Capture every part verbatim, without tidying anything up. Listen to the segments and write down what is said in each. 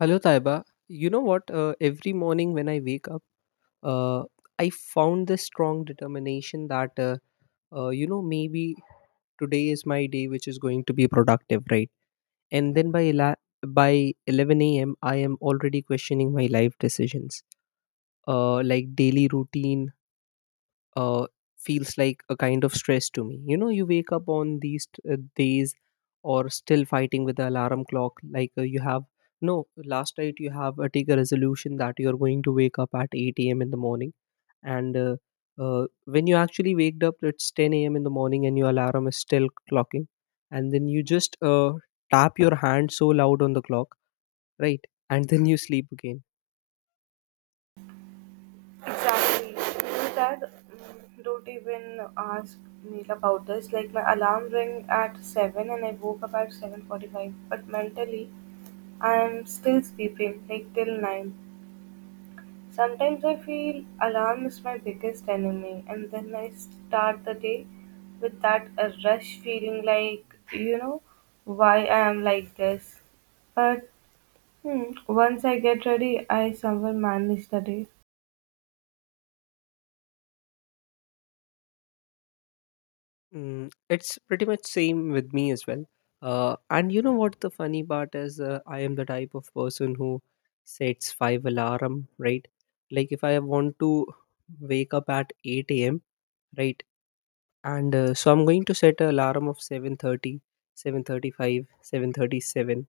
Hello, Taiba. You know what? Uh, every morning when I wake up, uh, I found this strong determination that, uh, uh, you know, maybe today is my day, which is going to be productive, right? And then by ela- by eleven a m, I am already questioning my life decisions, uh, like daily routine, uh, feels like a kind of stress to me. you know you wake up on these t- uh, days, or still fighting with the alarm clock, like uh, you have no. Last night you have uh, take a resolution that you're going to wake up at eight a.m in the morning, and uh, uh, when you actually waked up it's ten a.m in the morning and your alarm is still clocking. And then you just uh, tap your hand so loud on the clock, right, and then you sleep again. Exactly. My dad mm, don't even ask me about this. Like my alarm rang at seven and I woke up at seven forty-five. But mentally, I'm still sleeping like till nine. Sometimes I feel alarm is my biggest enemy, and then I start the day with that uh, rush feeling like you know why I am like this. But hmm, once I get ready, I somehow manage the day. Mm, it's pretty much same with me as well. Uh, and you know what the funny part is? Uh, I am the type of person who sets five alarm, right? Like, if I want to wake up at eight a m, right? And uh, so, I'm going to set an alarm of seven thirty, seven thirty, seven thirty-seven,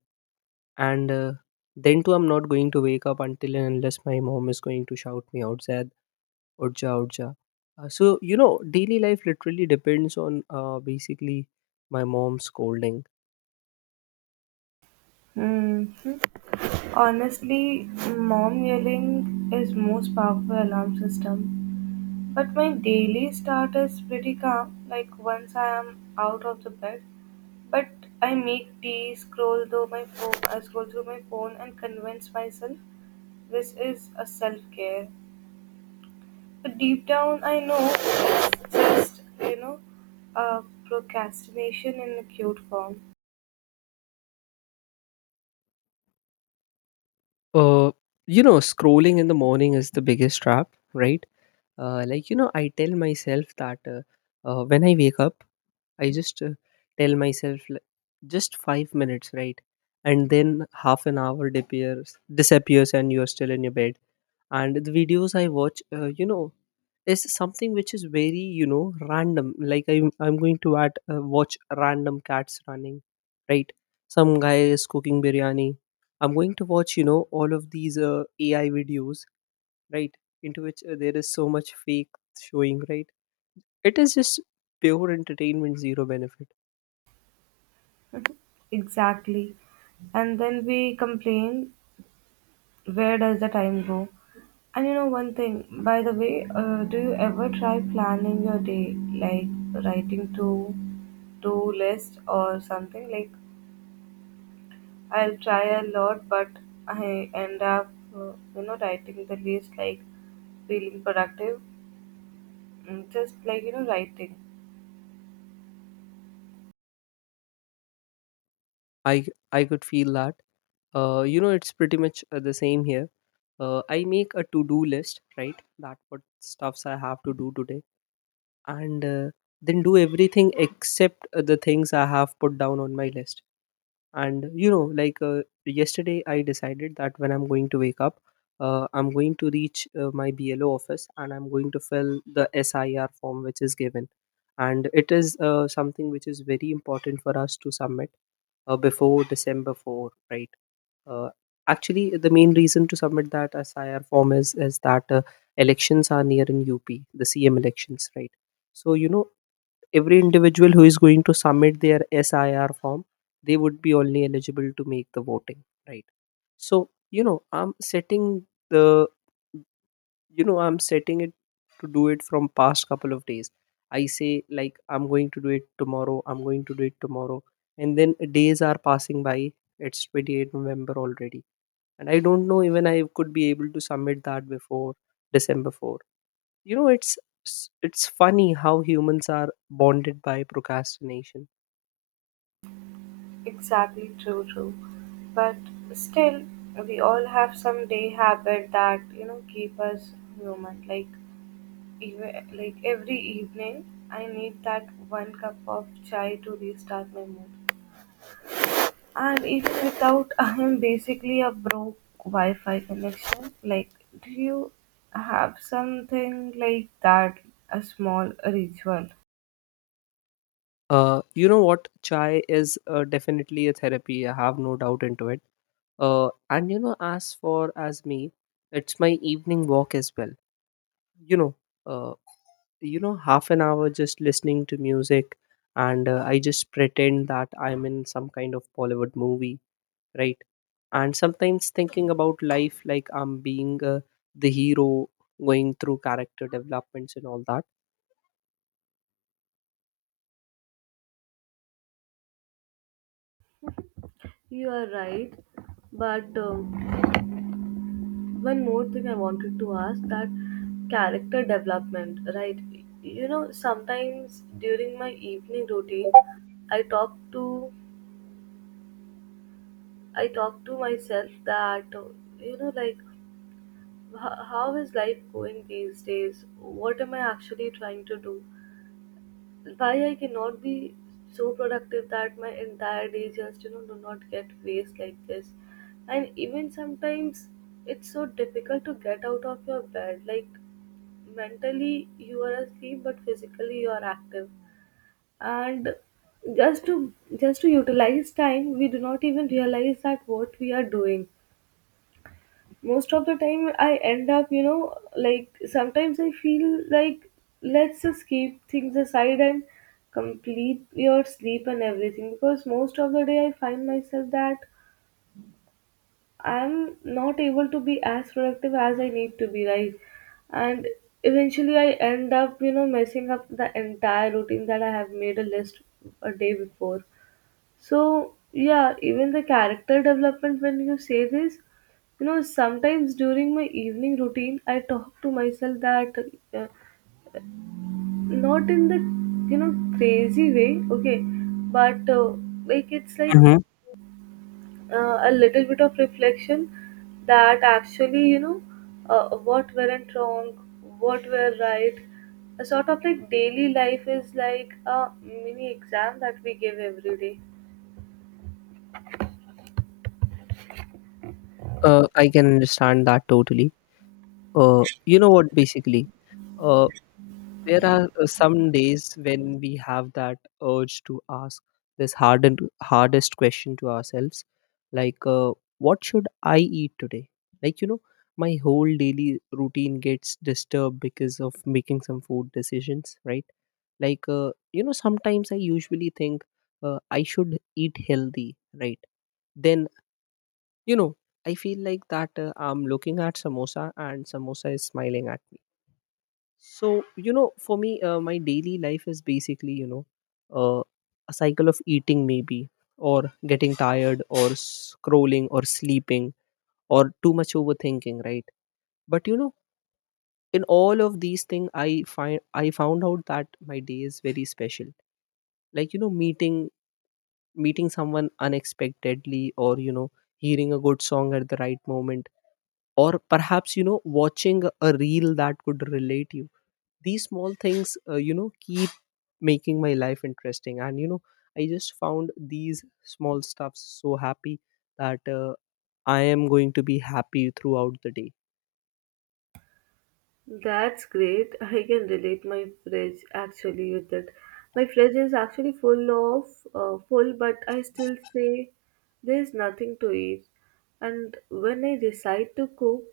and uh, then too I'm not going to wake up until and unless my mom is going to shout me outside, Urja, Urja. Uh, so, you know, daily life literally depends on uh, basically my mom scolding. Hmm. Honestly, mom yelling is most powerful alarm system. But my daily start is pretty calm, like once I am out of the bed. But I make tea, scroll through my phone, I scroll through my phone and convince myself this is a self-care. But deep down I know it's just, you know, a procrastination in a cute form. Uh, you know, scrolling in the morning is the biggest trap, right? Uh, like, you know, I tell myself that uh, uh, when I wake up, I just uh, tell myself like, just five minutes, right? And then half an hour disappears, disappears, and you're still in your bed. And the videos I watch, uh, you know is something which is very, you know random. Like, i'm, I'm going to at, uh, watch random cats running, right, some guy is cooking biryani. I'm going to watch, you know all of these uh, A I videos, right, into which uh, there is so much fake showing, right. It is just pure entertainment, zero benefit. Exactly. And then we complain, where does the time go? And you know one thing, by the way, uh, do you ever try planning your day, like writing to do list or something? Like I'll try a lot, but I end up, uh, you know, writing the list like feeling productive. Mm, just like you know writing. I i could feel that. uh, you know it's pretty much uh, the same here. uh, I make a to do list, right, that what stuffs I have to do today. And uh, then do everything except uh, the things I have put down on my list. And you know like, uh, yesterday I decided that when I'm going to wake up, uh, I'm going to reach uh, my blo office and I'm going to fill the SIR form which is given. And it is uh, something which is very important for us to submit uh, before December fourth, right. uh, Actually, the main reason to submit that SIR form is is that uh, elections are near in U P, the C M elections, right. So, you know every individual who is going to submit their S I R form, they would be only eligible to make the voting, right? So, you know, I'm setting the, you know, I'm setting it to do it from past couple of days. I say, like, I'm going to do it tomorrow. I'm going to do it tomorrow, and then days are passing by. It's twenty-eighth November already, and I don't know even I could be able to submit that before December fourth. You know, it's s- it's funny how humans are bonded by procrastination. Exactly, true, true. But still, we all have some day habit that you know keep us human. Like even like every evening, I need that one cup of chai to restart my mood. And even without, I am basically a broke Wi-Fi connection. Like, do you have something like that? A small ritual. Uh you know what, chai is uh, definitely a therapy. I have no doubt into it. Uh and you know as for as me, it's my evening walk as well. you know uh you know half an hour just listening to music, and uh, I just pretend that I'm in some kind of Bollywood movie, right, and sometimes thinking about life, like I'm being uh, the hero, going through character developments and all that. You are right, but um one more thing I wanted to ask that character development, right? You know, sometimes during my evening routine, I talk to I talk to myself that uh, you know, like h- how is life going these days? What am I actually trying to do? Why I cannot be so productive that my entire day just you know do not get waste like this, and even sometimes it's so difficult to get out of your bed, like mentally you are asleep but physically you are active, and just to just to utilize time we do not even realize that what we are doing. Most of the time I end up you know like sometimes I feel like let's just keep things aside and complete your sleep and everything, because most of the day I find myself that I'm not able to be as productive as I need to be, right? And eventually, I end up, you know, messing up the entire routine that I have made a list a day before. So, yeah, even the character development, when you say this, you know, sometimes during my evening routine, I talk to myself that uh, not in the, you know, crazy way, okay, but uh, like it's like Hmm. uh, a little bit of reflection that actually you know uh, what went wrong, what were right. A sort of, like, daily life is like a mini exam that we give every day. uh, I can understand that totally. Uh, you know what, basically uh, there are uh, some days when we have that urge to ask this hard and hardest question to ourselves, like, uh, what should I eat today? Like, you know my whole daily routine gets disturbed because of making some food decisions, right. Like, uh, you know sometimes I usually think, uh, I should eat healthy, right. Then, you know I feel like that, uh, I'm looking at samosa and samosa is smiling at me. So, you know for me, uh, my daily life is basically, you know uh, a cycle of eating, maybe, or getting tired or scrolling or sleeping or too much overthinking, right. But, you know in all of these things, i find I found out that my day is very special, like, you know meeting meeting someone unexpectedly, or you know hearing a good song at the right moment, or perhaps you know watching a reel that could relate you. These small things, uh, you know keep making my life interesting, and you know I just found these small stuffs so happy, that uh, I am going to be happy throughout the day. That's great. I can relate my fridge actually with it. My fridge is actually full of uh, full, but I still say there's nothing to eat. And when I decide to cook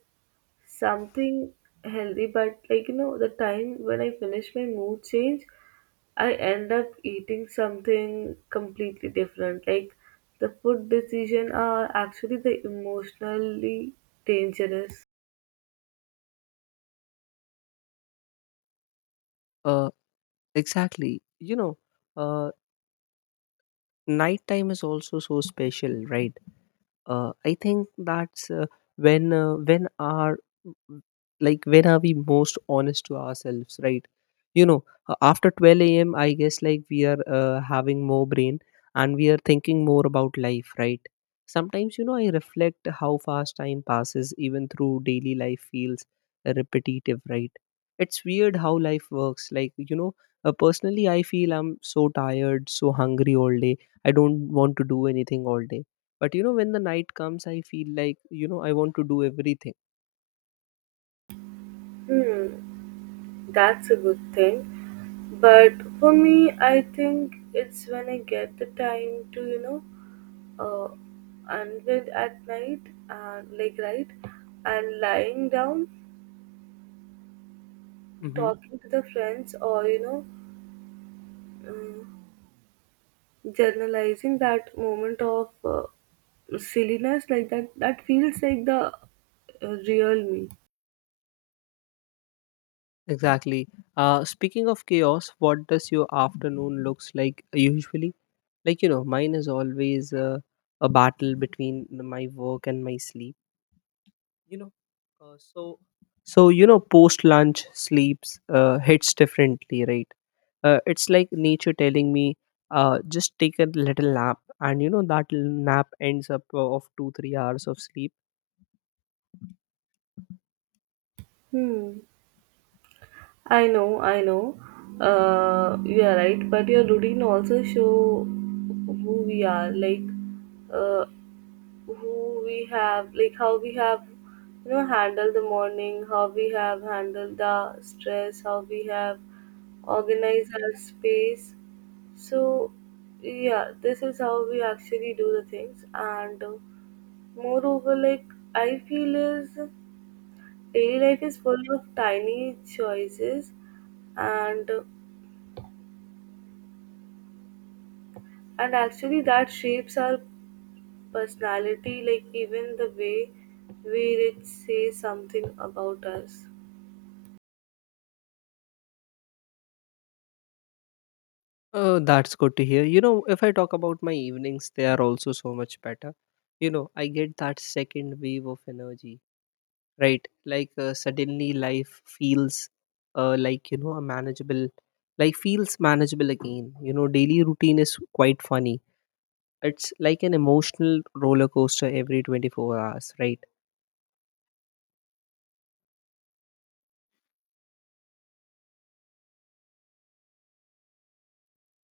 something healthy, but like you know the time when I finish, my mood change. I end up eating something completely different, like the food decision are actually the emotionally dangerous. uh exactly, you know. uh Nighttime is also so special, right. Uh, I think that's uh, when, uh, when are like when are we most honest to ourselves, right? You know, uh, after twelve a m, I guess, like, we are uh, having more brain, and we are thinking more about life, right? Sometimes, you know I reflect how fast time passes, even through daily life feels repetitive, right. It's weird how life works. Like, you know, uh, personally, I feel I'm so tired, so hungry all day. I don't want to do anything all day, but, you know when the night comes, I feel like, you know I want to do everything. Hmm, that's a good thing. But for me I think it's when I get the time to you know uh unwind at night, and like right, and lying down, Hmm. talking to the friends, or you know um, journalizing that moment of uh, silliness, like that, that feels like the uh, real me. Exactly. Uh speaking of chaos, what does your afternoon looks like, usually? Like, you know mine is always, uh, a battle between my work and my sleep. You know uh, so so you know post lunch sleeps uh, hits differently, right. Uh, it's like nature telling me, uh, just take a little nap, and you know that l- nap ends up uh, of two three hours of sleep. Hmm. I know, I know. Uh, you are right, but your routine also show who we are, like uh, who we have, like how we have, you know, handled the morning, how we have handled the stress, how we have organized our space. So, yeah, this is how we actually do the things, and uh, moreover, like I feel is, daily life is full of tiny choices, and uh, and actually that shapes our personality, like even the way we say something about us. Oh, that's good to hear. You know, if I talk about my evenings, they are also so much better. You know, I get that second wave of energy, right? Like, uh, suddenly life feels, uh, like, you know, a manageable, like feels manageable again. You know, daily routine is quite funny. It's like an emotional roller coaster every twenty-four hours, right?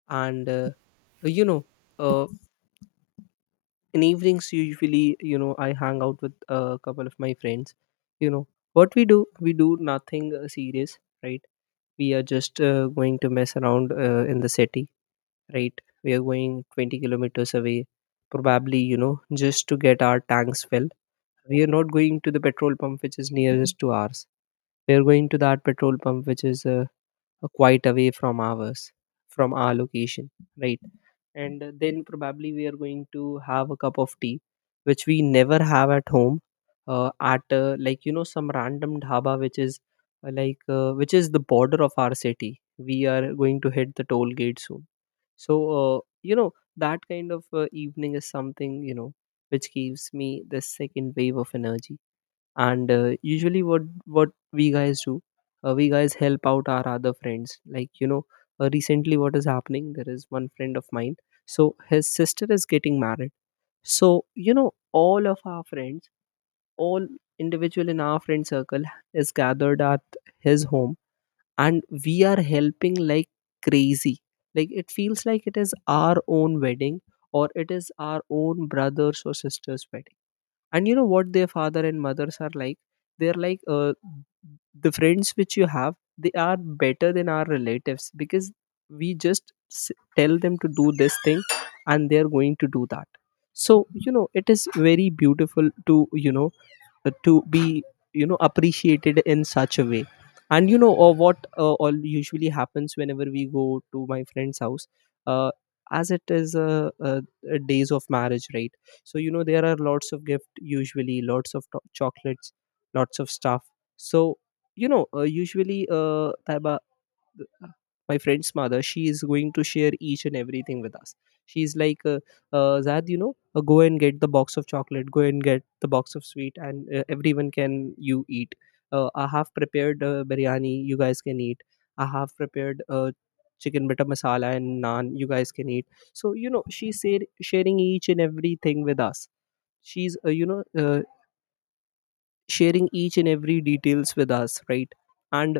And, uh, you know, uh, in evenings usually, you know I hang out with a couple of my friends. You know what we do? We do nothing uh, serious, right. We are just uh, going to mess around uh, in the city, right. We are going twenty kilometers away, probably, you know just to get our tanks filled. We are not going to the petrol pump which is nearest to ours. We are going to that petrol pump which is uh, quite away from ours, from our location, right. And then probably we are going to have a cup of tea, which we never have at home, uh, at uh, like, you know some random dhaba which is uh, like uh, which is the border of our city. We are going to hit the toll gate soon. So, uh, you know that kind of uh, evening is something, you know which gives me this second wave of energy. And, uh, usually, what what we guys do, uh, we guys help out our other friends, like, you know uh, recently, what is happening, there is one friend of mine, so his sister is getting married. So, you know all of our friends, all individual in our friend circle, is gathered at his home, and we are helping like crazy. Like, it feels like it is our own wedding, or it is our own brothers or sisters wedding. And you know what, their father and mothers are like, they're like, uh, the friends which you have, they are better than our relatives, because we just s- tell them to do this thing, and they're going to do that. So, you know it is very beautiful to, you know uh, to be, you know appreciated in such a way. And you know or what uh, all usually happens whenever we go to my friend's house. uh, as it is a, a, a days of marriage, right, so, you know there are lots of gift, usually lots of to- chocolates, lots of stuff. So, you know uh, usually, uh, Taiba, th- uh, my friend's mother, she is going to share each and everything with us. She's like, uh, uh, Zad, you know uh, go and get the box of chocolate, go and get the box of sweet, and uh, everyone can you eat. uh, I have prepared uh, biryani, you guys can eat. I have prepared uh, chicken butter masala and naan, you guys can eat. So, you know she's share- sharing each and everything with us. She's uh, you know uh, sharing each and every details with us, right? And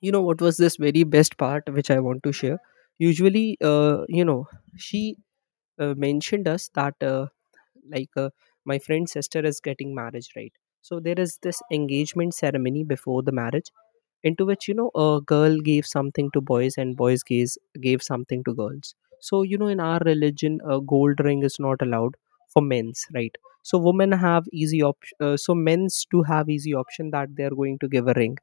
you know what was this very best part which I want to share? Usually, uh, you know, she uh, mentioned us that, uh, like, uh, my friend's sister is getting marriage, right. So there is this engagement ceremony before the marriage, into which, you know, a girl gave something to boys and boys gave, gave something to girls. So, you know, in our religion, a gold ring is not allowed for men's, right. So women have easy option, uh, so men's do have easy option that they are going to give a ring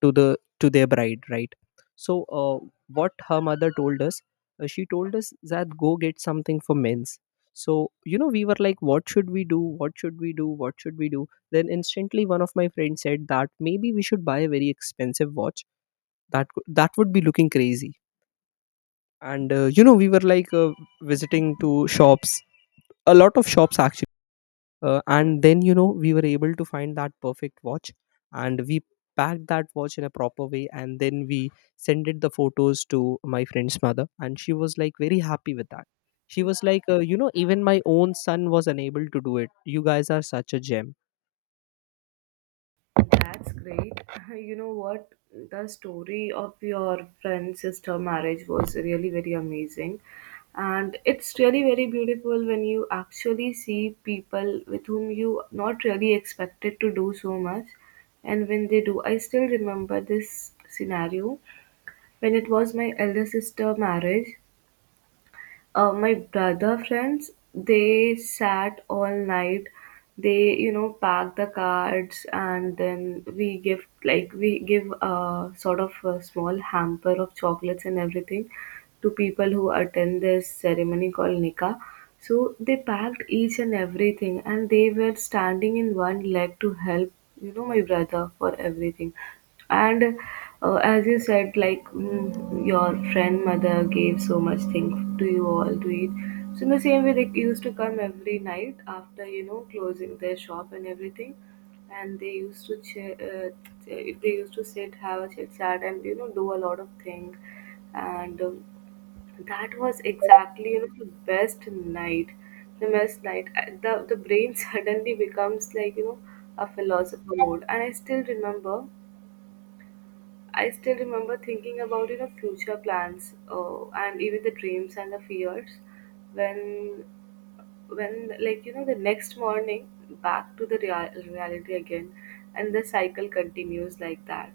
to the to their bride, right. So uh, what her mother told us. Uh, she told us that go get something for men's. So, you know, we were like, what should we do, what should we do, what should we do? Then instantly, one of my friends said that maybe we should buy a very expensive watch, that could- that would be looking crazy. And uh, you know, we were like, uh, visiting to shops, a lot of shops. Uh, and then, you know, we were able to find that perfect watch, and we packed that watch in a proper way, and then we sent it the photos to my friend's mother, and she was like very happy with that. She was like, uh, you know, even my own son was unable to do it, you guys are such a gem. That's great. You know what? The story of your friend's sister marriage was really very amazing. And it's really very beautiful when you actually see people with whom you not really expected to do so much. And when they do, I still remember this scenario when it was my elder sister marriage. Uh, my brother friends, they sat all night, they you know pack the cards, and then we give like we give a sort of a small hamper of chocolates and everything to people who attend this ceremony called nikah. So they packed each and everything and they were standing in one leg to help you know my brother for everything. And uh, as you said, like mm, your friend mother gave so much thing to you all to eat. So in the same way they used to come every night after you know closing their shop and everything. And they used to ch- uh, ch- they used to sit, have a chit chat, and you know do a lot of things. And um, that was exactly you know the best night, the best night. I- the the brain suddenly becomes like, you know, a philosopher mode, and i still remember I still remember thinking about you know future plans, uh, and even the dreams and the fears. When when like you know the next morning, back to the real- reality again, and the cycle continues like that.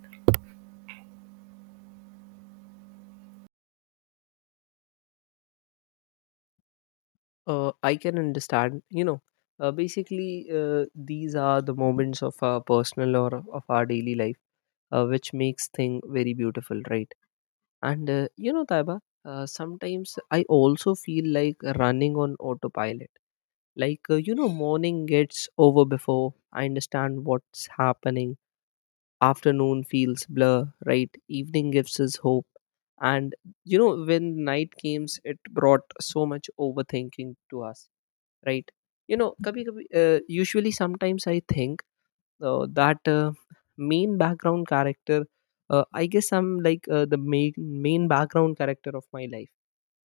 uh, I can understand, you know. Uh, basically uh, these are the moments of our personal or of our daily life, uh, which makes thing very beautiful, right. And uh, you know, Taiba, uh, sometimes I also feel like running on autopilot. Like, uh, you know, morning gets over before I understand what's happening. Afternoon feels blur, right? Evening gives us hope. And, you know, when night came, it brought so much overthinking to us, right? You know, kabhi, kabhi, uh, usually sometimes I think uh, that uh, main background character. uh, I guess I'm like, uh, the main main background character of my life.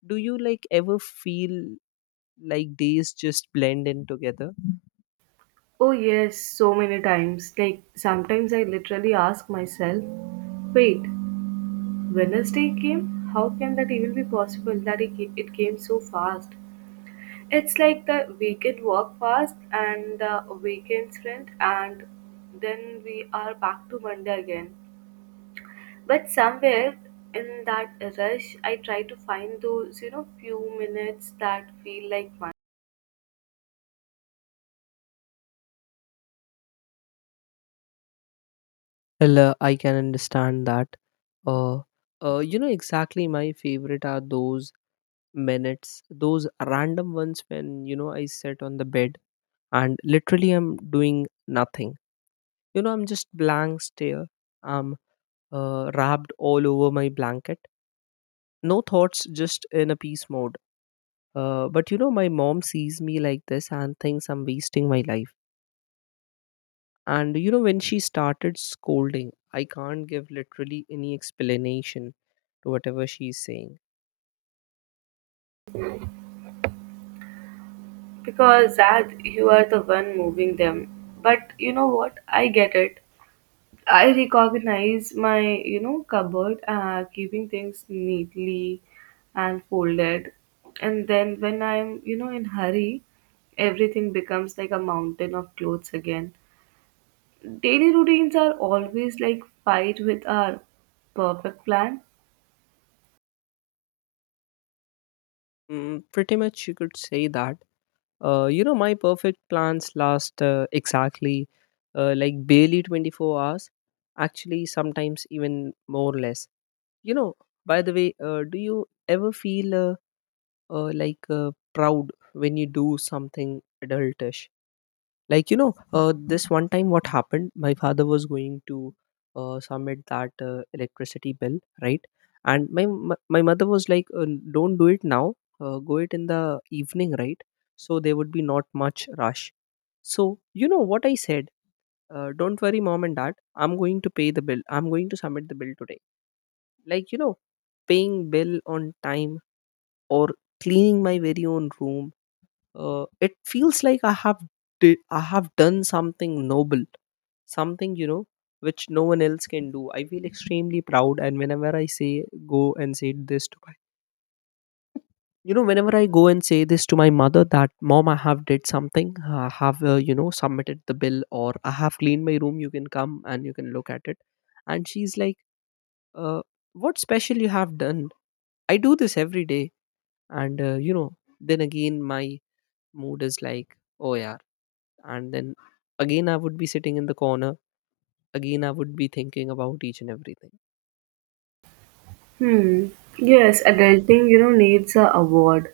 Do you like ever feel like days just blend in together? Oh yes, so many times. Like sometimes I literally ask myself, wait, Wednesday came? How can that even be possible that it ca- it came so fast? It's like the weekend walk fast and the weekend sprint, and then we are back to Monday again. But somewhere in that rush, I try to find those, you know, few minutes that feel like one. Well, uh, I can understand that. Uh, uh, you know exactly, my favorite are those minutes, those random ones when, you know, I sit on the bed and literally I'm doing nothing. You know, I'm just blank stare. I'm uh, wrapped all over my blanket. No thoughts, just in a peace mode. Uh, but you know, my mom sees me like this and thinks I'm wasting my life. And you know, when she started scolding, I can't give literally any explanation to whatever she's saying. Because that, you are the one moving them. But you know what? I get it. I recognize my, you know, cupboard, uh, keeping things neatly and folded. And then when I'm, you know, in hurry, everything becomes like a mountain of clothes again. Daily routines are always like fight with our perfect plan. Mm, pretty much, you could say that. Uh, you know, my perfect plans last, uh, exactly, uh, like, barely 24 hours. Actually, sometimes even more or less. You know, by the way, uh, do you ever feel, uh, uh, like, uh, proud when you do something adultish? Like, you know, uh, this one time what happened, my father was going to uh, submit that uh, electricity bill, right. And my m- my mother was like, uh, don't do it now, uh, go it in the evening, right. So there would be not much rush. So you know what I said? Uh, don't worry, mom and dad, I'm going to pay the bill, I'm going to submit the bill today. Like, you know, paying bill on time, or cleaning my very own room, uh, it feels like i have did, I have done something noble, something, you know, which no one else can do. I feel extremely proud, and whenever I say, go and say this to my you know, whenever I go and say this to my mother that, mom, I have did something, I have uh, you know, submitted the bill, or I have cleaned my room, you can come and you can look at it. And she's like, uh, what special you have done? I do this every day. And uh, you know, then again my mood is like, oh yeah. And then again I would be sitting in the corner, again I would be thinking about each and everything. Hmm. Yes, adulting, you know, needs a award.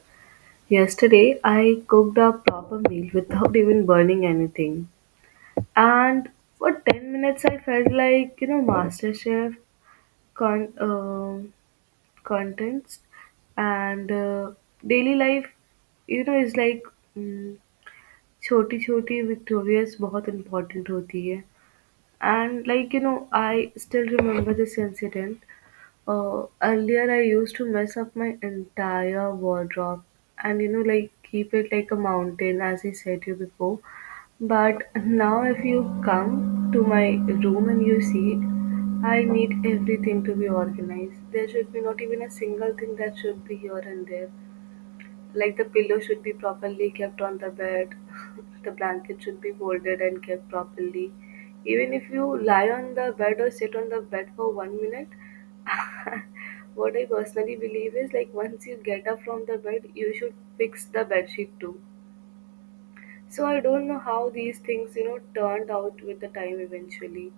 Yesterday, I cooked a proper meal without even burning anything. And for ten minutes, I felt like, you know, master chef con- um contents. And uh, daily life, you know is like, mm, छोटी छोटी victorious बहुत important होती है. And like you know I still remember this incident. Uh, earlier, I used to mess up my entire wardrobe, and you know, like keep it like a mountain, as I said you before. But now, if you come to my room and you see it, I need everything to be organized. There should be not even a single thing that should be here and there. Like the pillow should be properly kept on the bed, the blanket should be folded and kept properly. Even if you lie on the bed or sit on the bed for one minute, what I personally believe is, like, once you get up from the bed, you should fix the bed sheet too. So I don't know how these things, you know, turned out with the time eventually.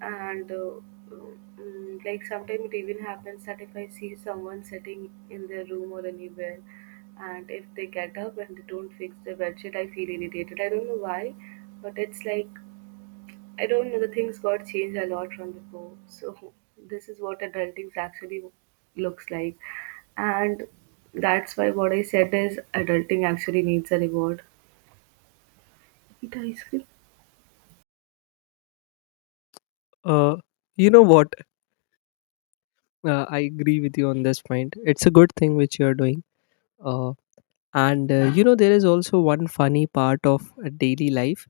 And uh, mm, like sometimes it even happens that if I see someone sitting in their room or anywhere, and if they get up and they don't fix their bedsheet, I feel irritated. I don't know why, but it's like, I don't know. The things got changed a lot from before. So this is what adulting actually looks like, and that's why what I said is, adulting actually needs a reward. Eat ice cream. Uh, you know what? Uh, I agree with you on this point. It's a good thing which you are doing. Uh, and uh, you know, there is also one funny part of uh, daily life.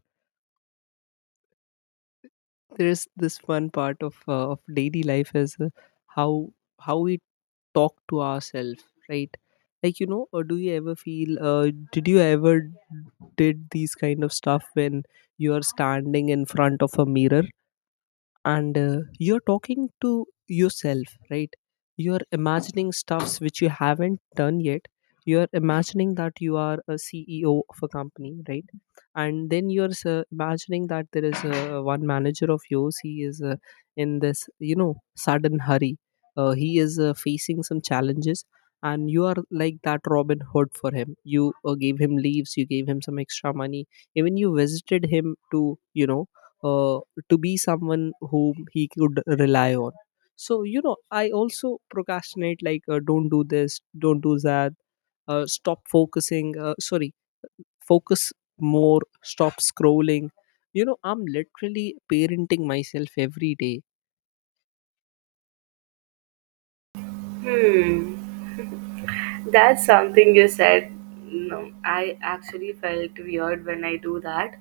There is this one part of uh, of daily life, is uh, how how we talk to ourselves, right? Like, you know, or do you ever feel? Uh, did you ever did these kind of stuff when you are standing in front of a mirror? And uh, you're talking to yourself, right? You're imagining stuffs which you haven't done yet. You're imagining that you are a C E O of a company, right? And then you're uh, imagining that there is uh, one manager of yours. He is uh, in this, you know, sudden hurry. Uh, he is uh, facing some challenges, and you are like that Robin Hood for him. You uh, gave him leaves, you gave him some extra money, even you visited him to, you know, uh, to be someone whom he could rely on. So, you know, I also procrastinate, like, uh, don't do this, don't do that. Uh, stop focusing uh, Sorry, focus more, stop scrolling. You know, I'm literally parenting myself every day. Hmm, that's something you said. No, I actually felt weird when I do that,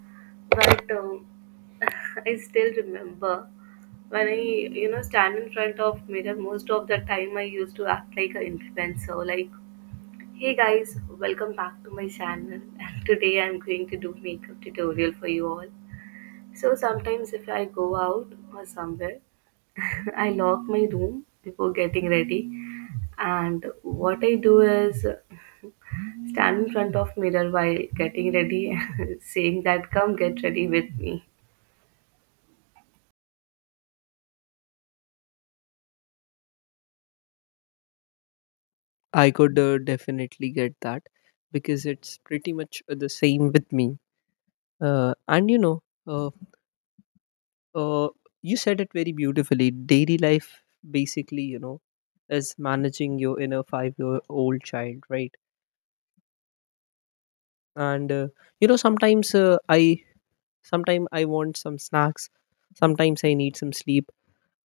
but um, I still remember when I, you know, stand in front of mirror. Most of the time, I used to act like an influencer, like, "Hey guys, welcome back to my channel, and today I'm going to do makeup tutorial for you all." So sometimes if I go out or somewhere, I lock my room before getting ready. And what I do is stand in front of mirror while getting ready, saying that come get ready with me. I could uh, definitely get that, because it's pretty much the same with me. Uh, and you know, uh, Uh, you said it very beautifully. Daily life, basically, you know, is managing your inner five-year-old child, right? And uh, you know, sometimes uh, I, sometimes I want some snacks, sometimes I need some sleep,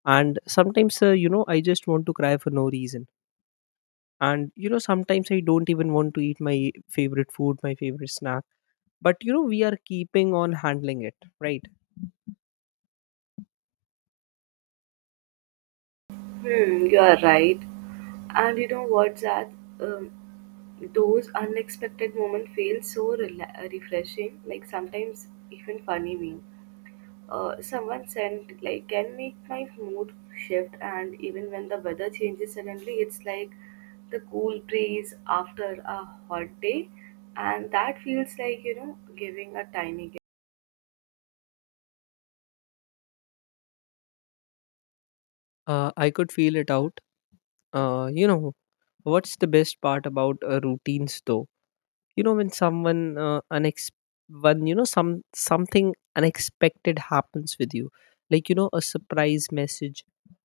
and sometimes uh, you know, I just want to cry for no reason. And you know, sometimes I don't even want to eat my favorite food, my favorite snack. But you know, we are keeping on handling it, right? Hmm, you are right. And you know what's that? Um, those unexpected moments feel so rela- refreshing, like sometimes even funny me. Uh, someone sent like can make my mood shift, and even when the weather changes suddenly, it's like the cool breeze after a hot day, and that feels like you know giving a tiny gift. Uh, I could feel it out. Uh, you know, what's the best part about uh, routines, though? You know, when someone uh, unex when you know, some something unexpected happens with you, like, you know, a surprise message,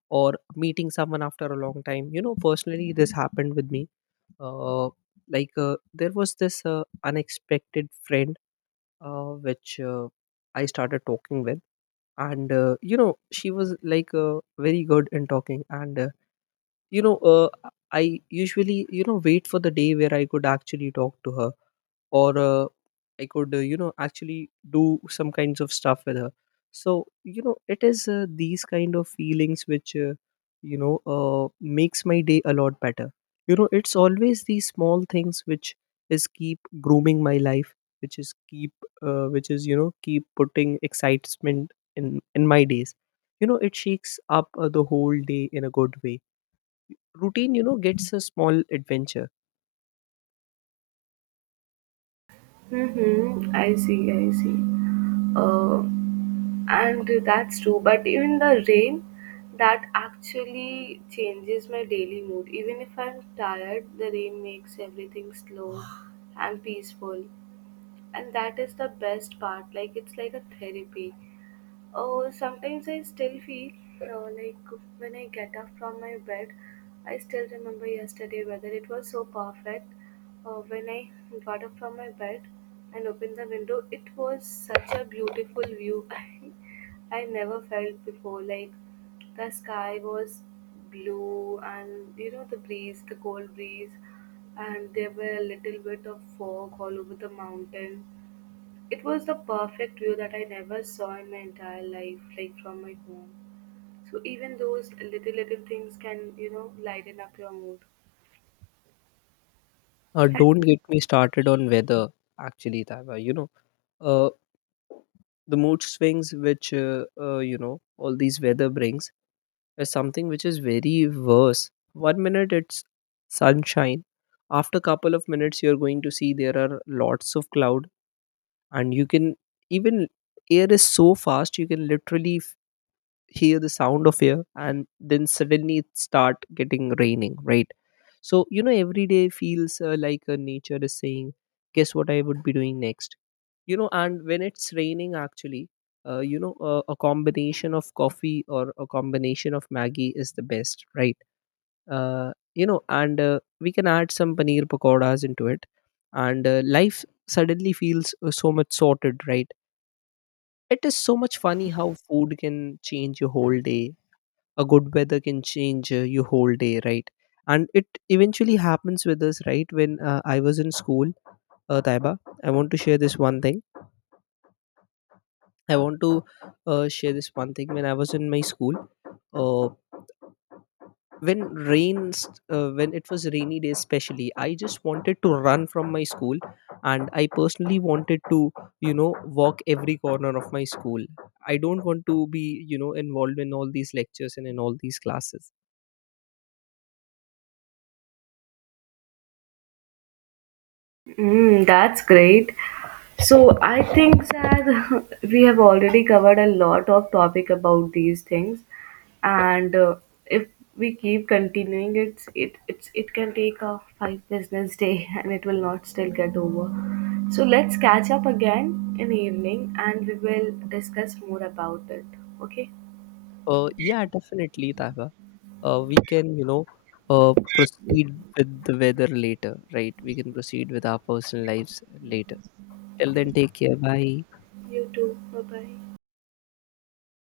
or meeting someone after a long time. You know, personally, this happened with me. uh, like, uh, there was this uh, unexpected friend, uh, which uh, I started talking with. And uh, you know, she was like, uh, very good in talking. And uh, you know uh, I usually, you know, wait for the day where I could actually talk to her, or uh, I could, uh, you know, actually do some kinds of stuff with her. So, you know, it is uh, these kind of feelings which, uh, you know, uh, makes my day a lot better. You know, it's always these small things which is keep grooming my life, which is keep, uh, which is you know, keep putting excitement in in my days. You know, it shakes up uh, the whole day in a good way. Routine, you know, gets a small adventure. Mm-hmm. I see, I see. uh, and that's true, but even the rain, that actually changes my daily mood. Even if I'm tired, the rain makes everything slow and peaceful, and that is the best part, like, it's like a therapy. Oh, sometimes I still feel uh, like, when I get up from my bed, I still remember yesterday whether it was so perfect. Uh, when I got up from my bed and opened the window, it was such a beautiful view. i I never felt before, like, the sky was blue, and you know the breeze the cold breeze, and there were a little bit of fog all over the mountain. It was the perfect view that I never saw in my entire life, like, from my home. So even those little little things can, you know, lighten up your mood. Uh, don't get me started on weather, actually, Taiba. You know, uh, the mood swings which, uh, uh, you know, all these weather brings is something which is very worse. One minute it's sunshine. After couple of minutes, you're going to see there are lots of cloud, and you can even, air is so fast you can literally f- hear the sound of air, and then suddenly it start getting raining, right? So, you know, every day feels uh, like, uh, nature is saying, guess what I would be doing next? You know, and when it's raining, actually, uh, you know, uh, a combination of coffee or a combination of Maggie is the best, right? Uh, you know, and uh, we can add some paneer pakoras into it, and uh, life suddenly feels uh, so much sorted, right? It is so much funny how food can change your whole day, a good weather can change uh, your whole day, right. And it eventually happens with us, right. When uh, I was in school, uh, Taiba, I want to share this one thing. I want to uh, share this one thing When I was in my school, uh, when rains uh, when it was rainy day, especially I just wanted to run from my school, and I personally wanted to, you know, walk every corner of my school. I don't want to be, you know, involved in all these lectures and in all these classes. Mm, that's great. So I think that we have already covered a lot of topic about these things, and uh, if we keep continuing, it's it it's it can take a five business day, and it will not still get over. So let's catch up again in evening, and we will discuss more about it. Okay, uh, Yeah, definitely, Taiba. Uh, we can, you know, uh, proceed with the weather later, right. We can proceed with our personal lives later. Till then, take care. Bye. you too. Bye bye.